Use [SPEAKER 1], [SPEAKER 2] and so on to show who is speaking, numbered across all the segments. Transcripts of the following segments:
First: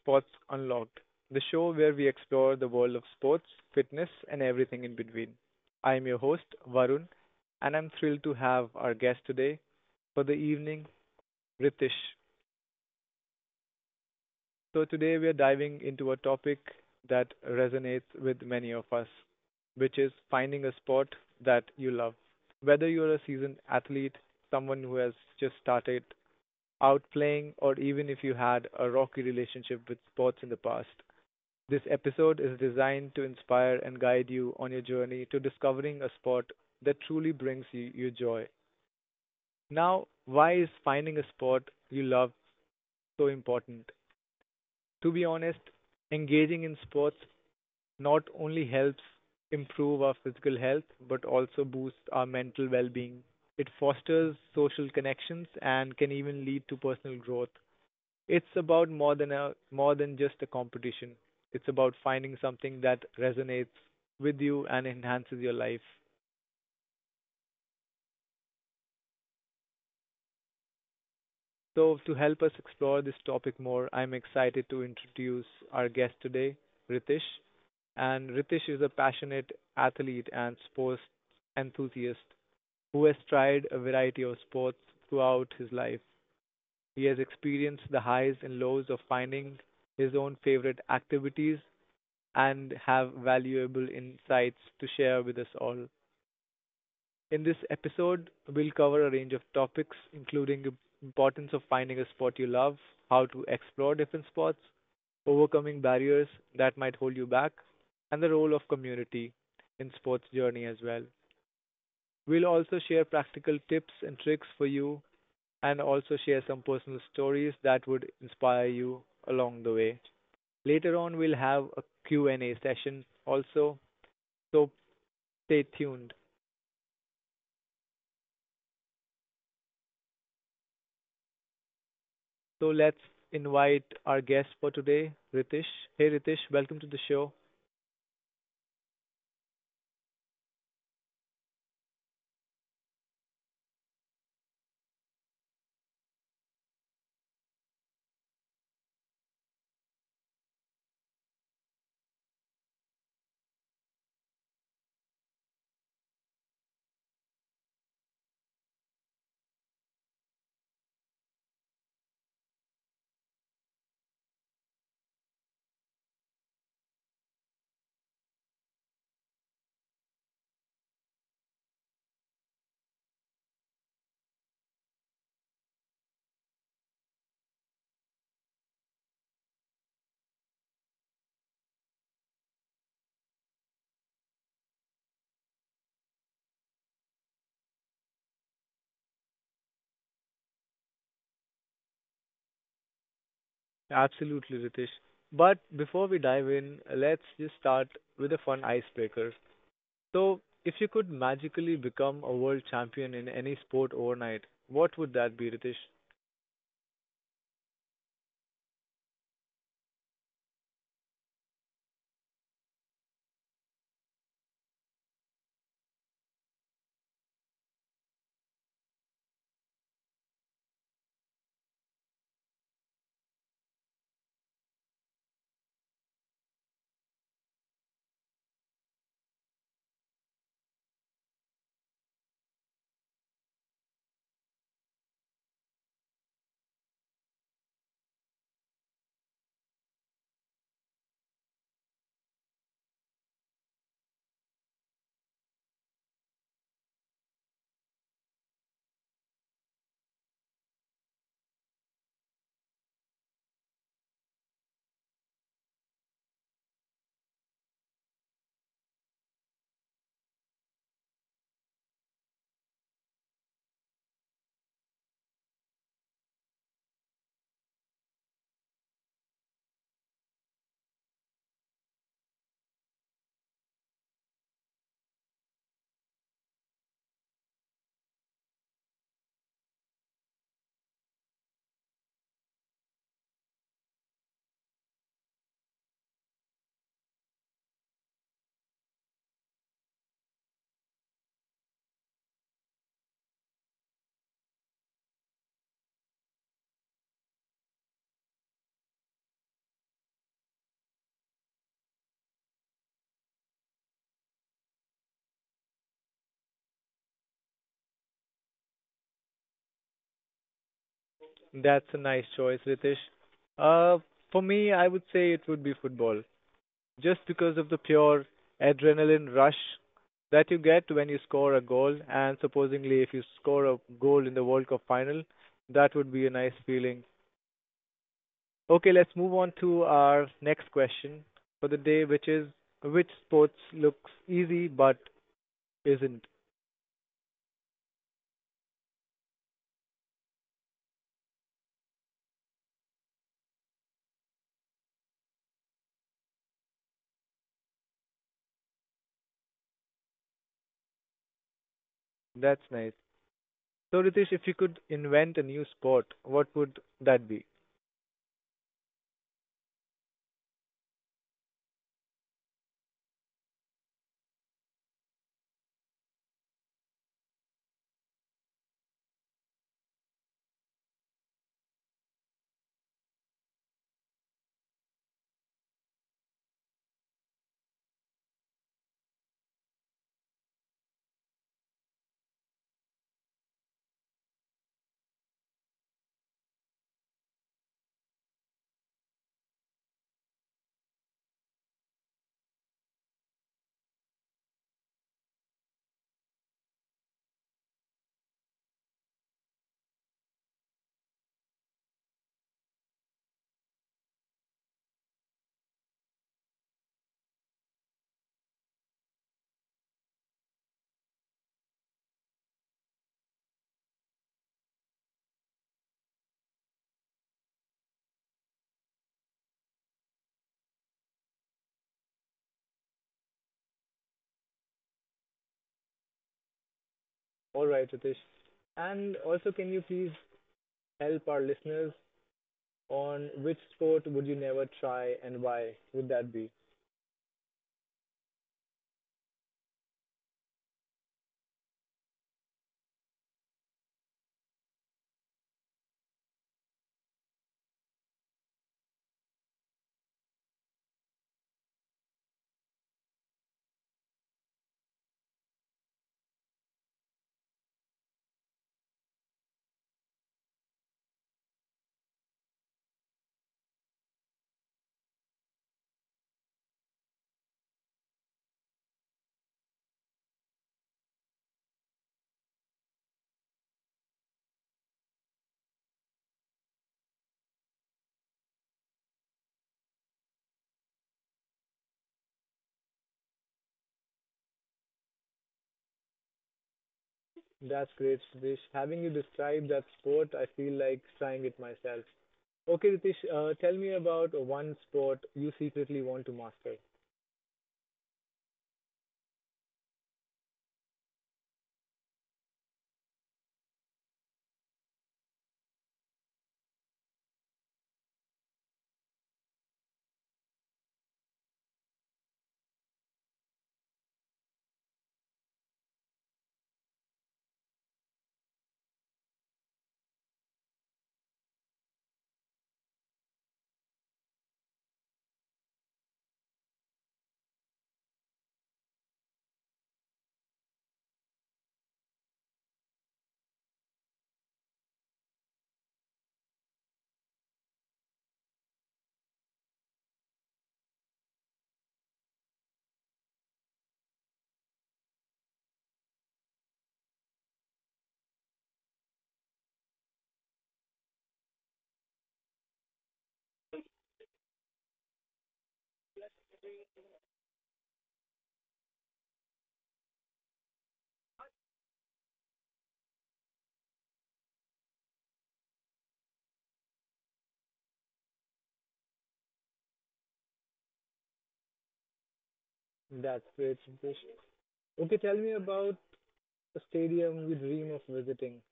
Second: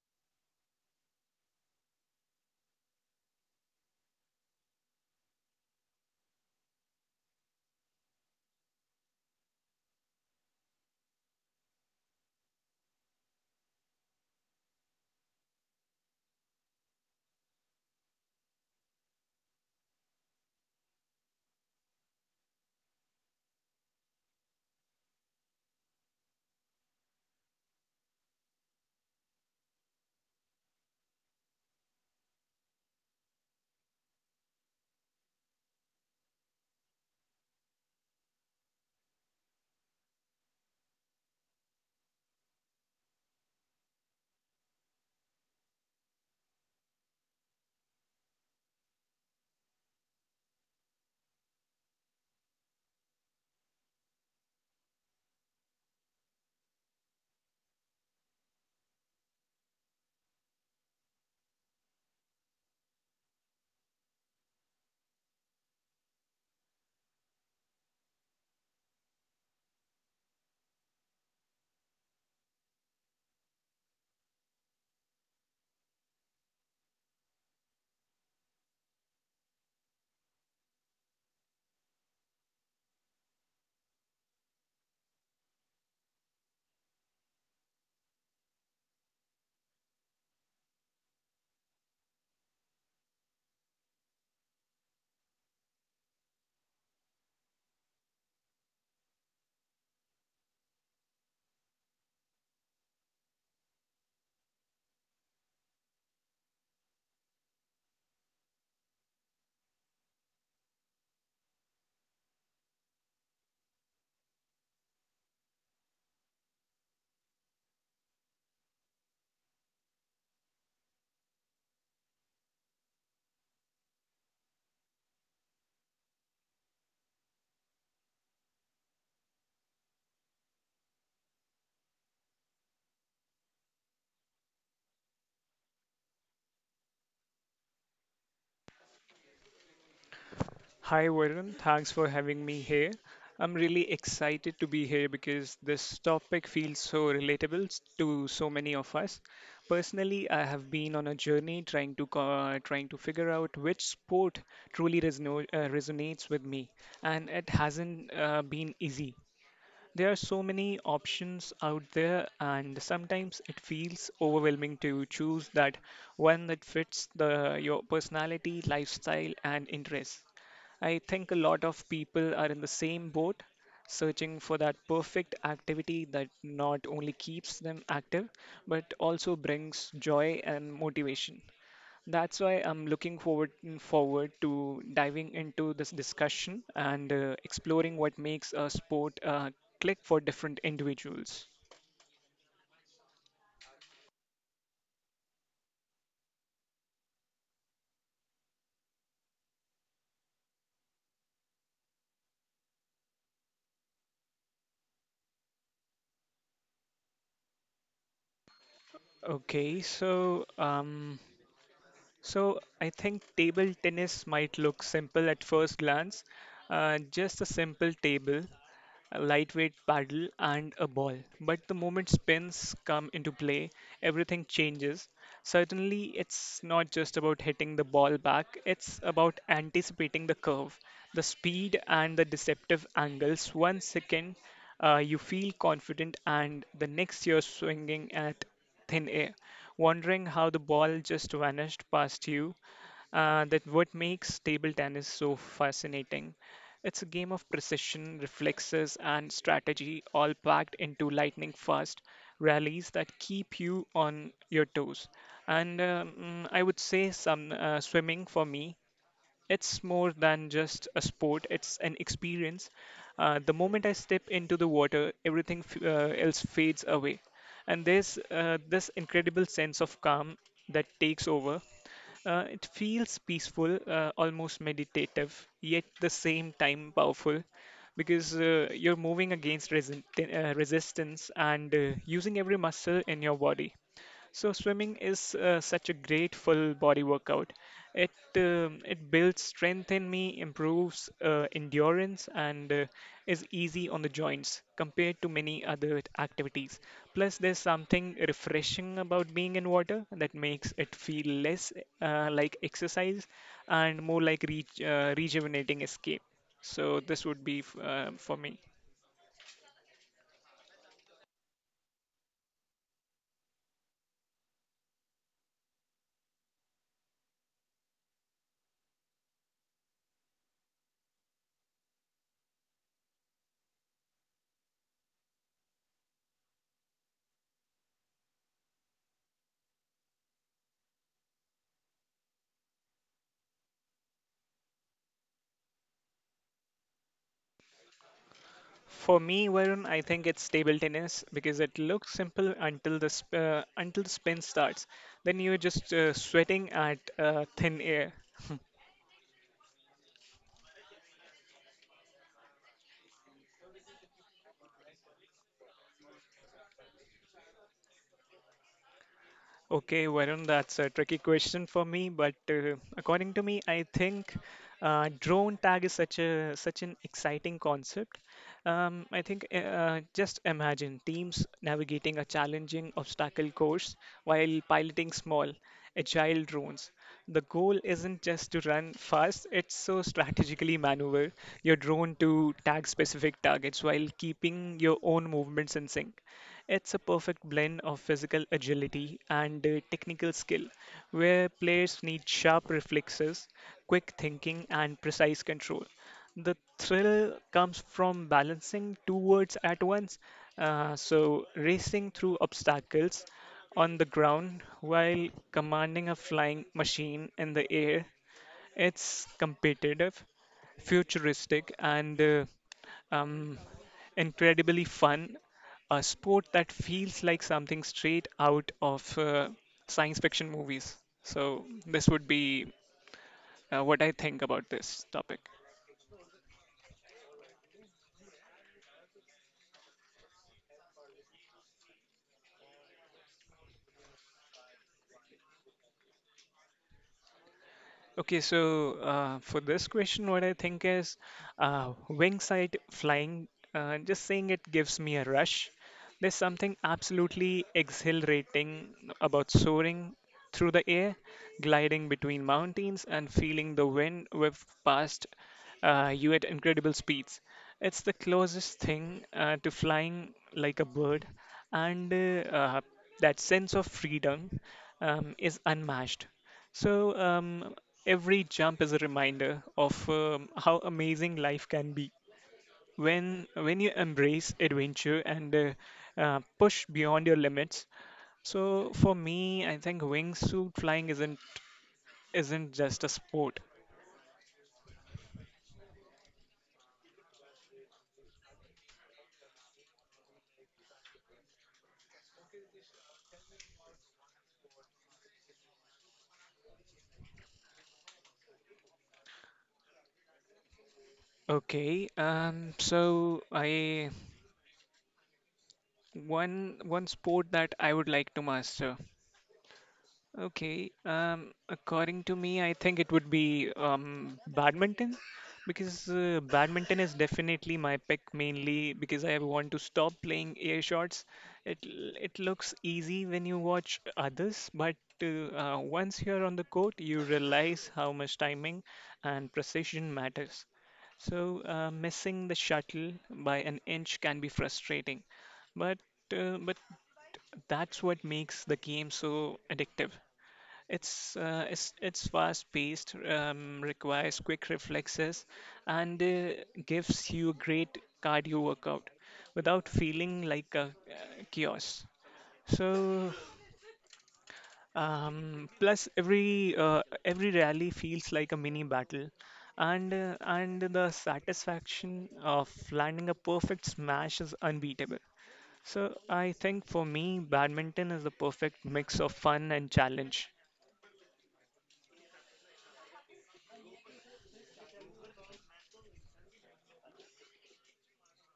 [SPEAKER 1] Sports Unlocked, the show where we explore the world of sports, fitness, and everything in between. I am your host, Varun, and I'm thrilled to have our guest today for the evening, Ritesh. So, today we are diving into a topic that resonates with many of us, which is finding a sport that you love. Whether you're a seasoned athlete, someone who has just started outplaying, or even if you had a rocky relationship with sports in the past. This episode is designed to inspire and guide you on your journey to discovering a sport that truly brings you joy. Now, why is finding a sport you love so important? To be honest, engaging in sports not only helps improve our physical health but also boosts our mental well being. It fosters social connections and can even lead to personal growth. It's about more than just a competition. It's about finding something that resonates with you and enhances your life. So, to help us explore this topic more, I'm excited to introduce our guest today, Ritesh. And Ritesh is a passionate athlete and sports enthusiast who has tried a variety of sports throughout his life. He has experienced the highs and lows of finding his own favorite activities and have valuable insights to share with us all. In this episode, we'll cover a range of topics, including the importance of finding a sport you love, how to explore different sports, overcoming barriers that might hold you back, and the role of community in sports journey as well. We'll also share practical tips and tricks for you and also share some personal stories that would inspire you along the way. Later on we'll have a Q&A session also. So stay tuned. So let's invite our guest for today, Ritesh. Hey Ritesh, welcome to the show.
[SPEAKER 2] Hi, Varun. Thanks for having me here. I'm really excited to be here because this topic feels so relatable to so many of us. Personally, I have been on a journey trying trying to figure out which sport truly resonates with me, and it hasn't been easy. There are so many options out there, and sometimes it feels overwhelming to choose that one that fits the your personality, lifestyle, and interests. I think a lot of people are in the same boat, searching for that perfect activity that not only keeps them active, but also brings joy and motivation. That's why I'm looking forward to diving into this discussion and exploring what makes a sport click for different individuals.
[SPEAKER 1] Absolutely, Ritesh. But before we dive in, let's just start with a fun icebreaker. So, if you could magically become a world champion in any sport overnight, what would that be, Ritesh?
[SPEAKER 2] Okay, so um, so I think table tennis might look simple at first glance, just a simple table, a lightweight paddle, and a ball. But the moment spins come into play, everything changes. Certainly, it's not just about hitting the ball back, it's about anticipating the curve, the speed, and the deceptive angles. One second, you feel confident, and the next, you're swinging at thin air, wondering how the ball just vanished past you. That what makes table tennis so fascinating. It's a game of precision, reflexes, and strategy, all packed into lightning fast rallies that keep you on your toes. I would say some swimming for me. It's more than just a sport, it's an experience. The moment I step into the water, everything else fades away, and there's this incredible sense of calm that takes over. It feels peaceful, almost meditative, yet the same time powerful, because you're moving against resistance and using every muscle in your body. So swimming is such a great full body workout. It it builds strength in me, improves endurance, and is easy on the joints compared to many other activities. Plus, there's something refreshing about being in water that makes it feel less like exercise and more like rejuvenating escape. So this would be for me.
[SPEAKER 1] That's a nice choice, Ritesh. Uh, for me, I would say it would be football. Just because of the pure adrenaline rush that you get when you score a goal. And supposedly, if you score a goal in the World Cup final, that would be a nice feeling. Okay, let's move on to our next question for the day, which is which sports looks easy but isn't?
[SPEAKER 2] For me, Varun, I think it's table tennis because it looks simple until the until the spin starts. Then you're just sweating at thin air.
[SPEAKER 1] That's nice. So, Ritesh, if you could invent a new sport, what would that be?
[SPEAKER 2] Okay, Varun, that's a tricky question for me, but according to me, I think drone tag is such an exciting concept. I think just imagine teams navigating a challenging obstacle course while piloting small, agile drones. The goal isn't just to run fast; it's so strategically maneuver your drone to tag specific targets while keeping your own movements in sync. It's a perfect blend of physical agility and technical skill, where players need sharp reflexes, quick thinking, and precise control. The thrill comes from balancing two words at once, so racing through obstacles on the ground while commanding a flying machine in the air. It's competitive, futuristic, and um, incredibly fun, a sport that feels like something straight out of science fiction movies. So, this would be what I think about this topic.
[SPEAKER 1] All right, Ritesh. And also, can you please help our listeners on which sport would you never try and why would that be?
[SPEAKER 2] For this question, what I think is wing sight flying, just saying it gives me a rush. There's something absolutely exhilarating about soaring through the air, gliding between mountains, and feeling the wind whip past you at incredible speeds. It's the closest thing to flying like a bird, and that sense of freedom is unmatched. So, um, Every jump is a reminder of how amazing life can be. When you embrace adventure and push beyond your limits. So for me, I think wingsuit flying isn't just a sport.
[SPEAKER 1] That's great, Ritesh. Having you describe that sport, I feel like trying it myself. Okay, Ritesh, tell me about one sport you secretly want to master.
[SPEAKER 2] Okay, so I one one sport that I would like to master Okay. According to me, I think it would be badminton because badminton is definitely my pick mainly because I want to stop playing air shots. It looks easy when you watch others, but once you're on the court, you realize how much timing and precision matters. So missing the shuttle by an inch can be frustrating, but but that's what makes the game so addictive. It's fast-paced, requires quick reflexes, and gives you a great cardio workout without feeling like a chaos. So, Plus every rally feels like a mini battle, and the satisfaction of landing a perfect smash is unbeatable. So I think for me, badminton is the perfect mix of fun and challenge.
[SPEAKER 1] That's great, Ritesh. Okay, tell me about a stadium you dream of visiting.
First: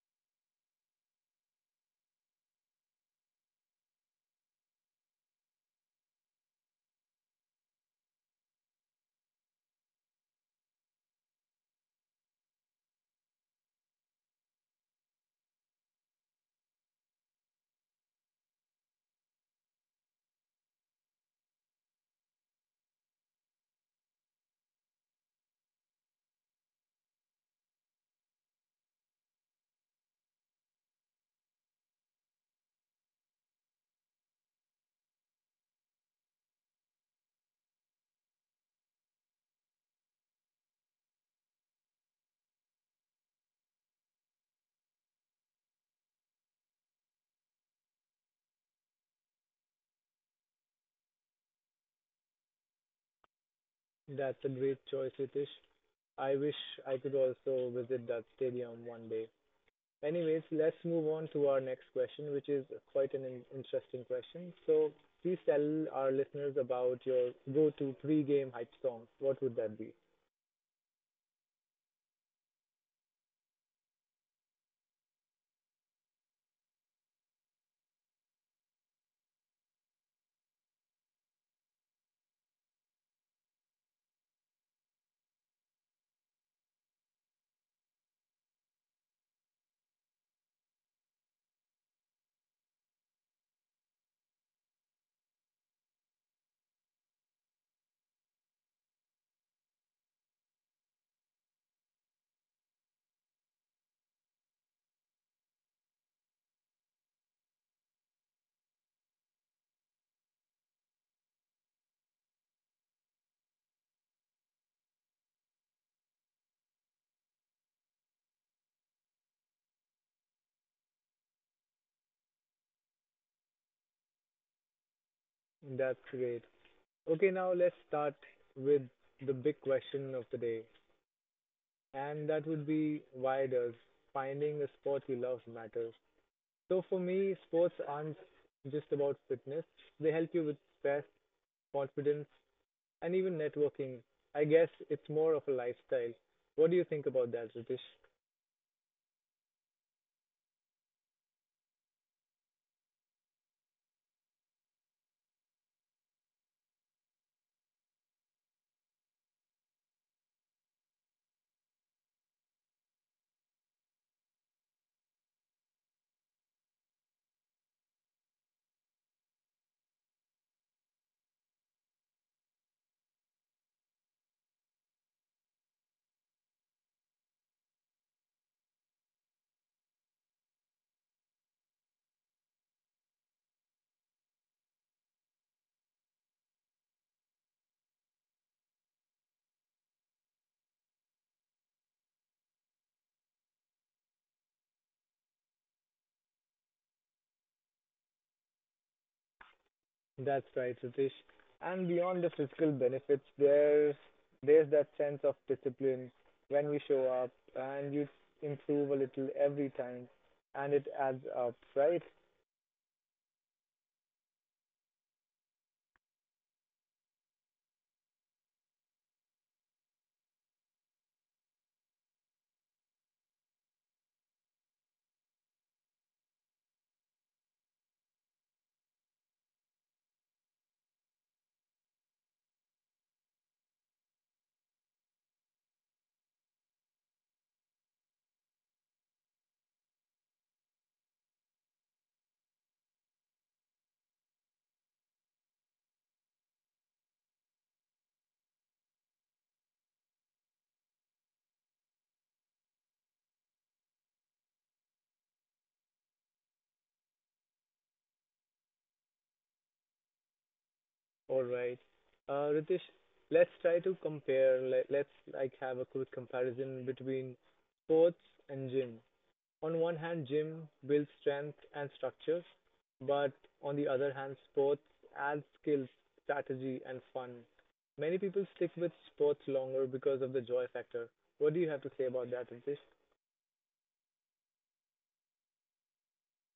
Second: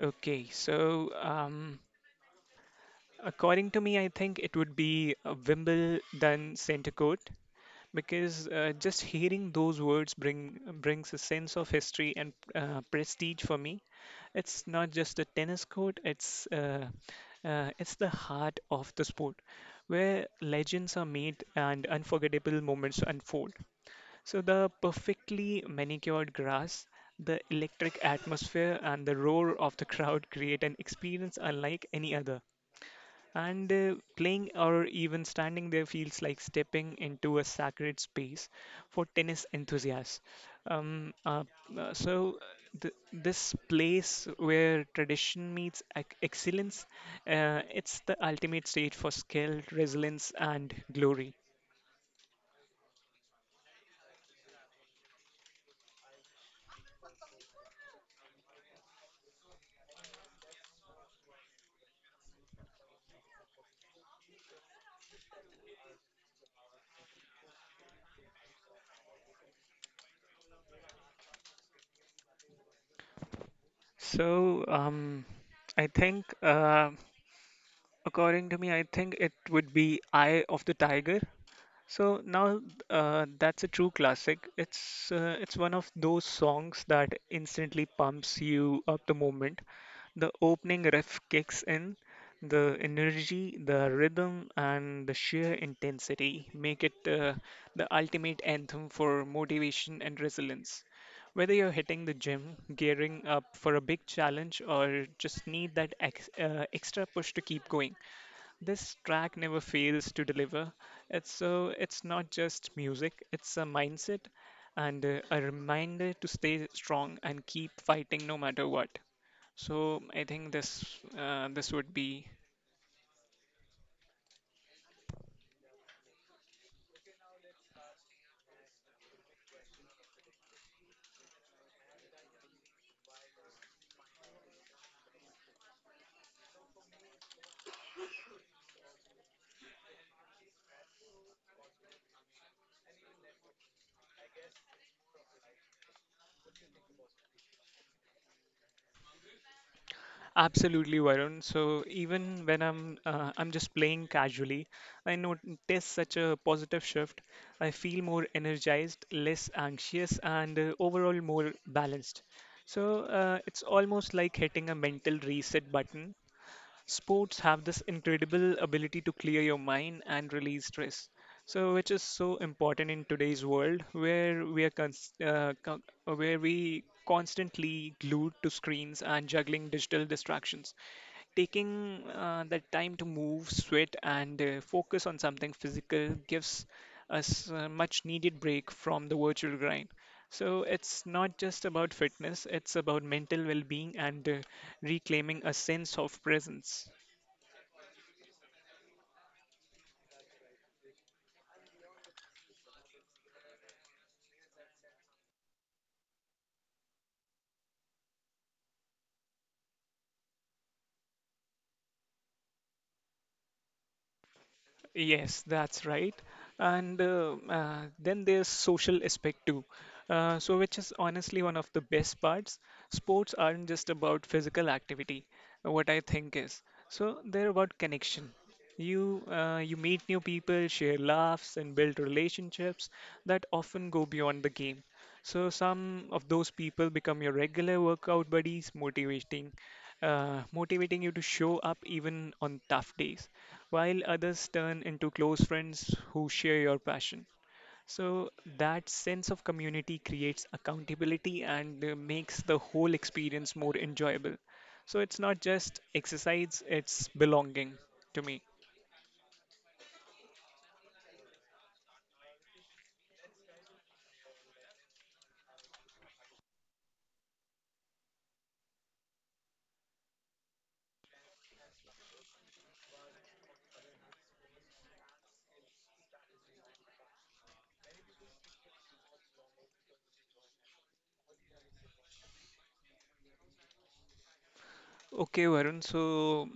[SPEAKER 2] Okay, so um, According to me, I think it would be Wimbledon Centre Court because just hearing those words brings a sense of history and prestige for me. It's not just a tennis court; it's the heart of the sport, where legends are made and unforgettable moments unfold. So the perfectly manicured grass, the electric atmosphere, and the roar of the crowd create an experience unlike any other. And playing or even standing there feels like stepping into a sacred space for tennis enthusiasts. Um, uh, uh, so, this place where tradition meets excellence, it's the ultimate stage for skill, resilience, and glory.
[SPEAKER 1] That's a great choice, Ritesh. I wish I could also visit that stadium one day. Anyways, let's move on to our next question, which is quite an interesting question. So please tell our listeners about your go-to pre-game hype song. What would that be?
[SPEAKER 2] So, um, I think, uh, According to me, I think it would be Eye of the Tiger. So now that's a true classic. It's one of those songs that instantly pumps you up the moment. The opening riff kicks in, the energy, the rhythm, and the sheer intensity make it the ultimate anthem for motivation and resilience. Whether you're hitting the gym, gearing up for a big challenge, or just need that extra push to keep going. This track never fails to deliver. It's so it's not just music, it's a mindset and a reminder to stay strong and keep fighting no matter what. So I think this this would be
[SPEAKER 1] That's great. Okay, now let's start with the big question of the day, and that would be why does finding a sport you love matter? So for me, sports aren't just about fitness. They help you with stress, confidence, and even networking. I guess it's more of a lifestyle. What do you think about that, Ritesh?
[SPEAKER 2] absolutely, Varun. So even when I'm just playing casually, I notice such a positive shift. I feel more energized, less anxious, and overall more balanced. So it's almost like hitting a mental reset button. Sports have this incredible ability to clear your mind and release stress. So, which is so important in today's world where we are cons- co- where we constantly glued to screens and juggling digital distractions. Taking that time to move, sweat, and focus on something physical gives us a much needed break from the virtual grind. So it's not just about fitness, it's about mental well being and reclaiming a sense of presence.
[SPEAKER 1] That's right, Ritesh. And beyond the physical benefits, there's that sense of discipline when we show up, and you improve a little every time, and it adds up, right?
[SPEAKER 2] Yes, that's right. And then there's social aspect too. So, which is honestly one of the best parts. Sports aren't just about physical activity, what I think is. So, they're about connection. You meet new people, share laughs, and build relationships that often go beyond the game. So, some of those people become your regular workout buddies, motivating you to show up even on tough days while others turn into close friends who share your passion. So that sense of community creates accountability and makes the whole experience more enjoyable. So it's not just exercise, it's belonging to me.
[SPEAKER 1] All right, Ritesh. Let's try to compare. Let, let's like have a quick comparison between sports and gym. On one hand, gym builds strength and structure, but on the other hand, sports adds skills, strategy, and fun. Many people stick with sports longer because of the joy factor. What do you have to say about that, Ritesh?
[SPEAKER 2] Okay, Varun, so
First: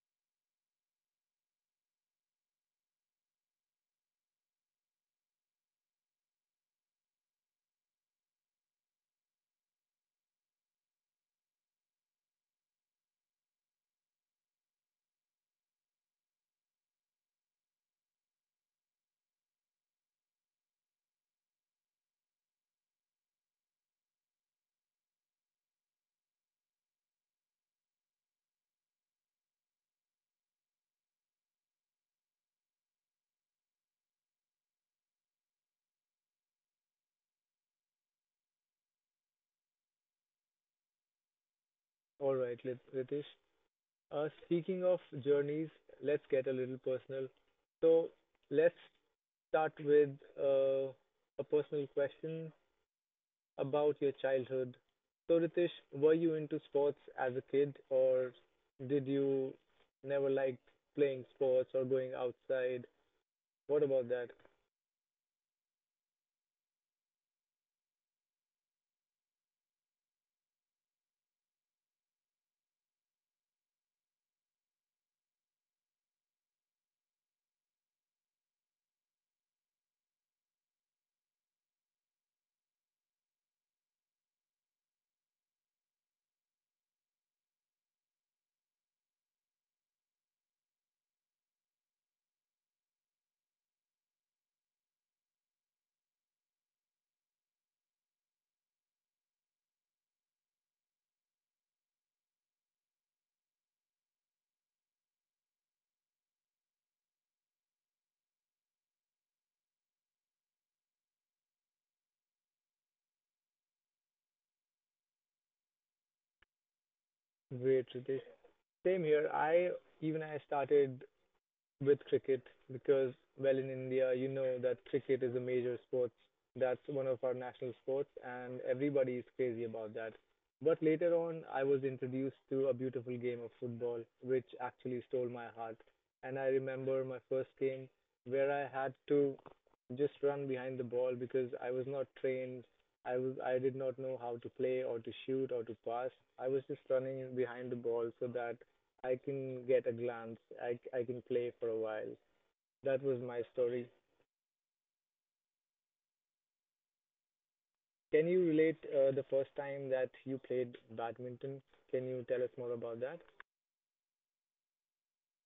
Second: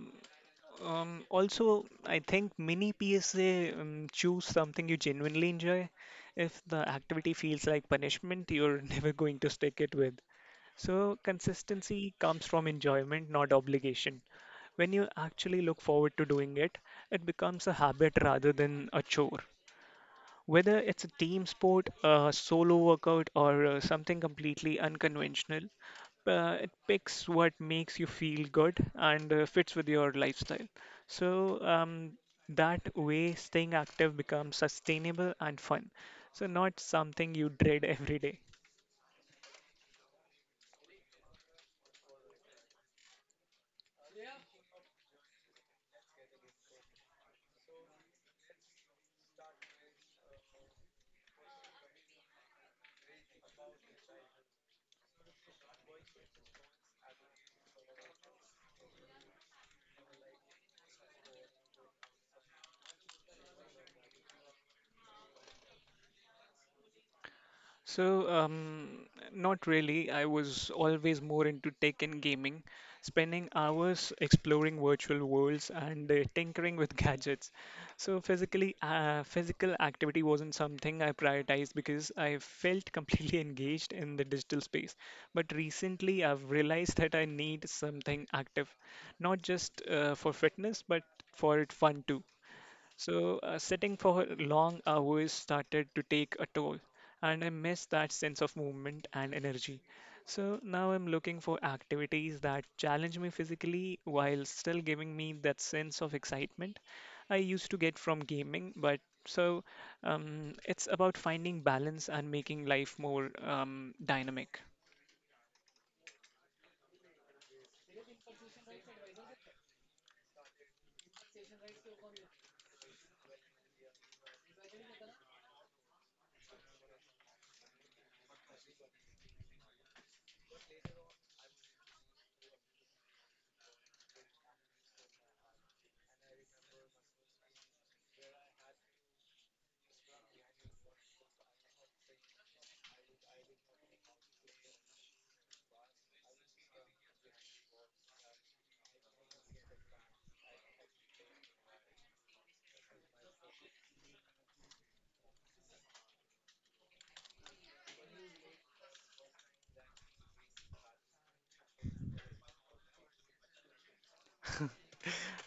[SPEAKER 2] Also, I think many PSA choose something you genuinely enjoy. If the activity feels like punishment, you're never going to stick it with. So, consistency comes from enjoyment, not obligation. When you actually look forward to doing it, it becomes a habit rather than a chore. Whether it's a team sport, a solo workout, or something completely unconventional, it picks what makes you feel good and fits with your lifestyle. So um, that way, staying active becomes sustainable and fun. So, not something you dread every day.
[SPEAKER 1] All right, Lit- Ritesh. Speaking of journeys, let's get a little personal. So let's start with uh, a personal question about your childhood. So, Ritesh, were you into sports as a kid, or did you never like playing sports or going outside? What about that?
[SPEAKER 2] So, um, Not really. I was always more into tech and gaming, spending hours exploring virtual worlds and tinkering with gadgets. So, physical activity wasn't something I prioritized because I felt completely engaged in the digital space. But recently, I've realized that I need something active, not just for fitness, but for it fun too. So, sitting for long hours started to take a toll, and I miss that sense of movement and energy. So, now I'm looking for activities that challenge me physically while still giving me that sense of excitement I used to get from gaming. So, it's about finding balance and making life more dynamic.
[SPEAKER 1] Great, Ritesh. Same here. I started with cricket because, well, in India, you know that cricket is a major sport. That's one of our national sports, and everybody is crazy about that. But later on, I was introduced to a beautiful game of football, which actually stole my heart. And I remember my first game where I had to just run behind the ball because I was not trained. I did not know how to play or to shoot or to pass. I was just running behind the ball so that I can get a glance. I can play for a while. That was my story. Can you relate the first time that you played badminton? Can you tell us more about that?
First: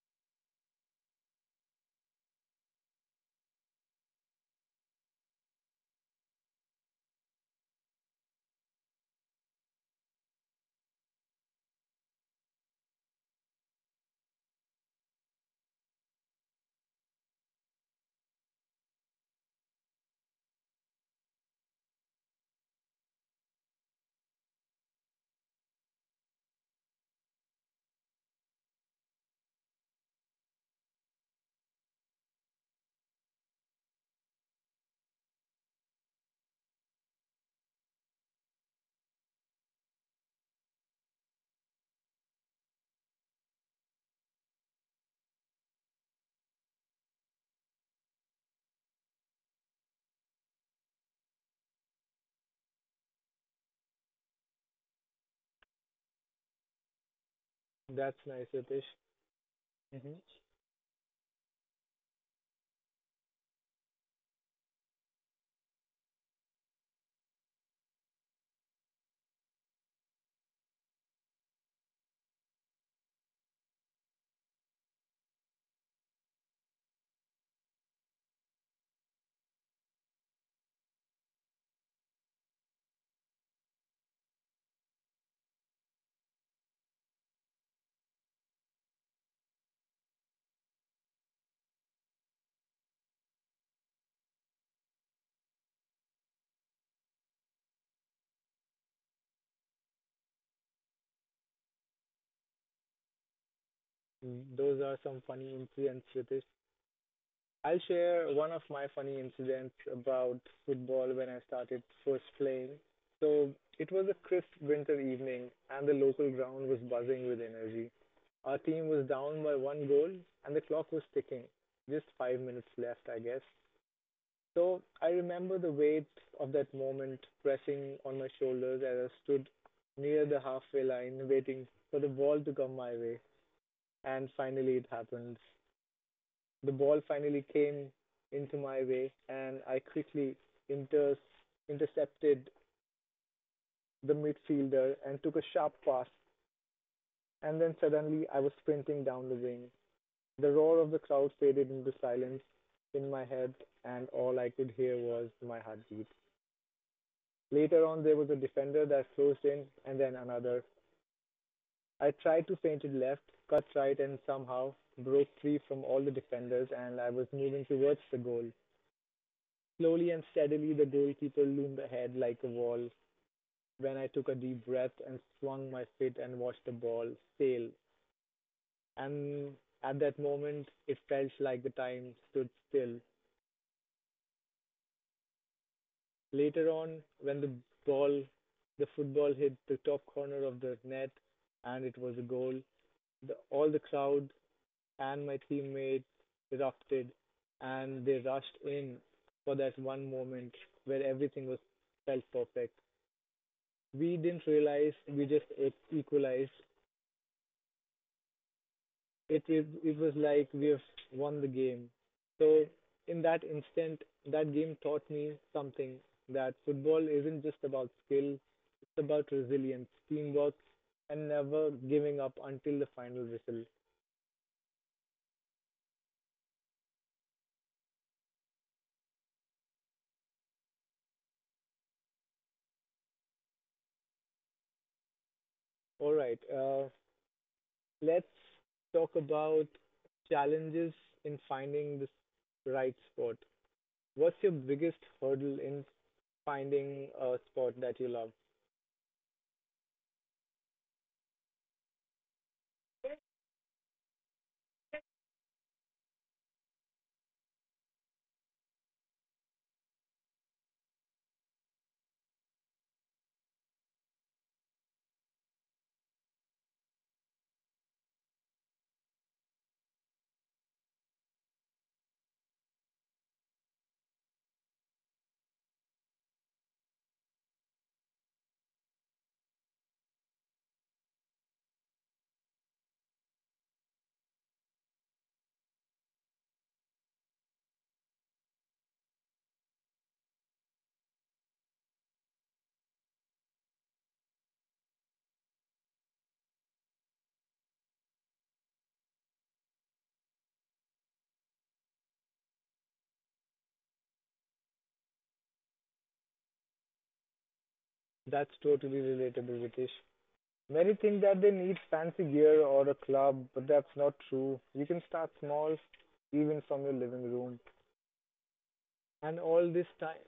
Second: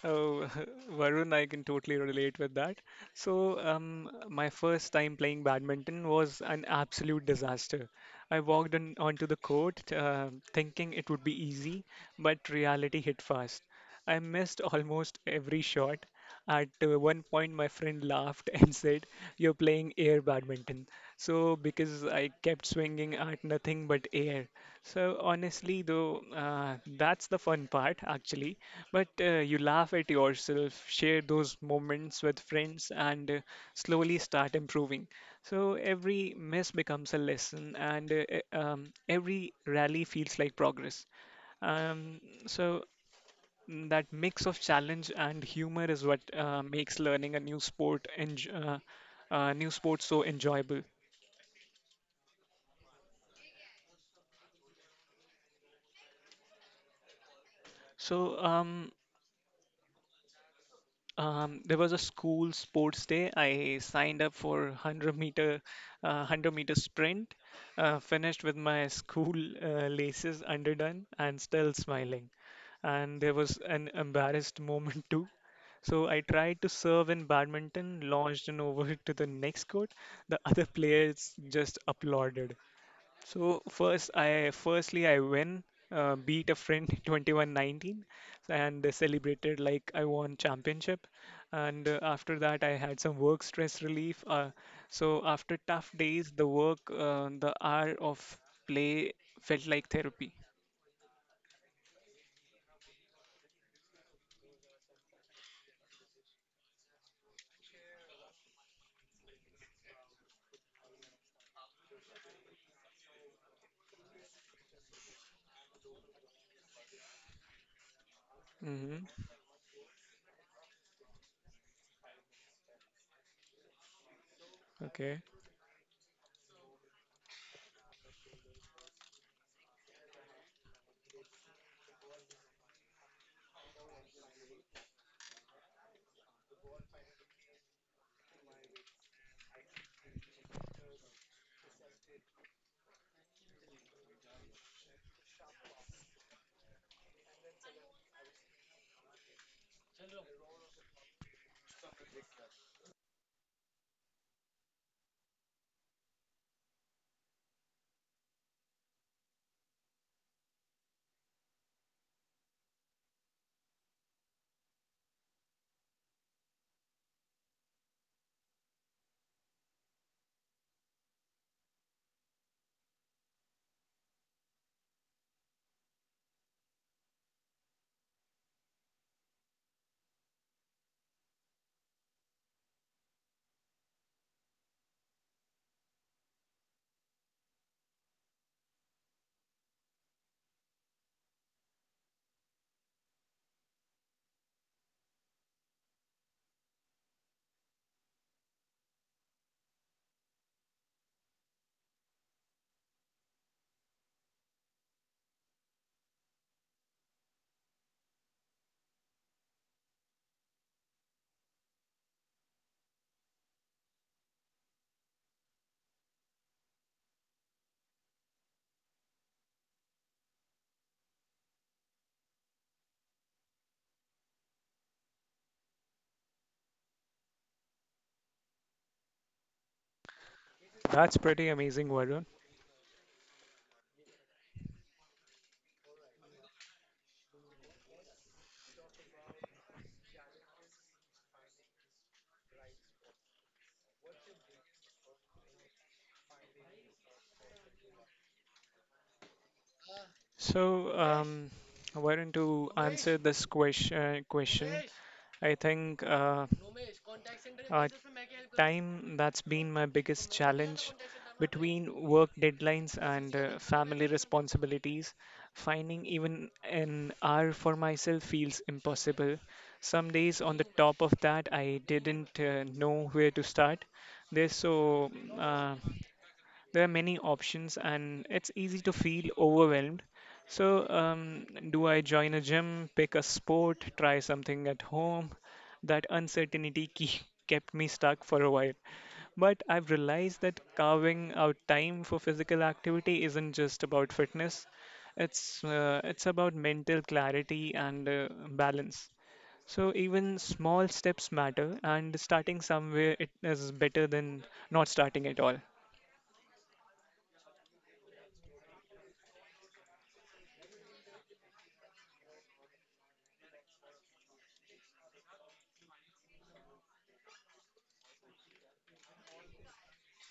[SPEAKER 2] Oh, Varun, I can totally relate with that. My first time playing badminton was an absolute disaster. I walked onto the court thinking it would be easy, but reality hit fast. I missed almost every shot. At one point, my friend laughed and said, "You're playing air badminton." So, because I kept swinging at nothing but air. So, honestly, though, that's the fun part, actually. But you laugh at yourself, share those moments with friends, and slowly start improving. So, every miss becomes a lesson, and every rally feels like progress. Um, so That mix of challenge and humor is what makes learning a new sport so enjoyable.
[SPEAKER 1] That's
[SPEAKER 2] So,
[SPEAKER 1] nice,
[SPEAKER 2] um,
[SPEAKER 1] Ritesh. Mm-hmm.
[SPEAKER 2] There was a school sports day. I signed up for 100 meter, 100-meter sprint, finished with my school laces underdone and still smiling. And there was an embarrassed moment too. So I tried to serve in badminton, launched an over to the next court. The other players just applauded. So firstly I win, beat a friend 21-19 and celebrated like I won championship. And after that, I had some work stress relief. So after tough days, the hour of play felt like therapy.
[SPEAKER 1] Those are some funny incidents, Ritesh. I'll share one of my funny incidents about football when I started first playing. So it was a crisp winter evening, and the local ground was buzzing with energy. Our team
[SPEAKER 2] Hmm.
[SPEAKER 1] was down by one goal, and the clock was ticking. Just 5 minutes left, I guess. So I
[SPEAKER 2] Okay,
[SPEAKER 1] remember the weight of that moment pressing on my shoulders as I stood near the halfway line, waiting for the ball to come my way. And finally, it happened. The ball finally came into my way, and I quickly inter- intercepted the midfielder and took a sharp pass, and then suddenly I was sprinting down the wing. The roar of the crowd faded into silence in my head, and all I could hear was my heartbeat. Later on, there was a defender that closed in, and then another. I tried to feint it left, cut right, and somehow broke free from all the defenders, and I was moving towards the goal. Slowly and steadily the goalkeeper loomed ahead like a wall, when I took a deep breath and swung my feet and watched the ball sail, and at that moment it felt like the time stood still. Later on, when ball the football hit the top corner of the net and it was a goal, all the crowd and my teammates erupted and they rushed in for that one moment where everything was felt perfect. We didn't realize we just equalized. It was like we have won the game. So in that instant, that game taught me something that football isn't just about skill; it's about resilience, teamwork, and never giving up until the final whistle.
[SPEAKER 2] that's pretty amazing, Varun.
[SPEAKER 1] All right, let's talk about challenges in finding this right sport. What's your biggest hurdle in finding a sport that you love?
[SPEAKER 2] So, um, why don't you answer this question? Question. I think uh, time, that's been my biggest challenge between work deadlines and family responsibilities. Finding even an hour for myself feels impossible. Some days, on the top of that, I didn't know where to start. There's so uh, there are many options, and it's easy to feel overwhelmed. So, um, do I join a gym, pick a sport, try something at home? That uncertainty kept me stuck for a while. But I've realized that carving out time for physical activity isn't just about fitness. It's about mental clarity and balance. So even small steps matter, and starting somewhere it is better than not starting at all.
[SPEAKER 1] That's totally relatable, Ritesh. Many think that they need fancy gear or a club, but that's not true. You can start small, even from your living room. And all this time,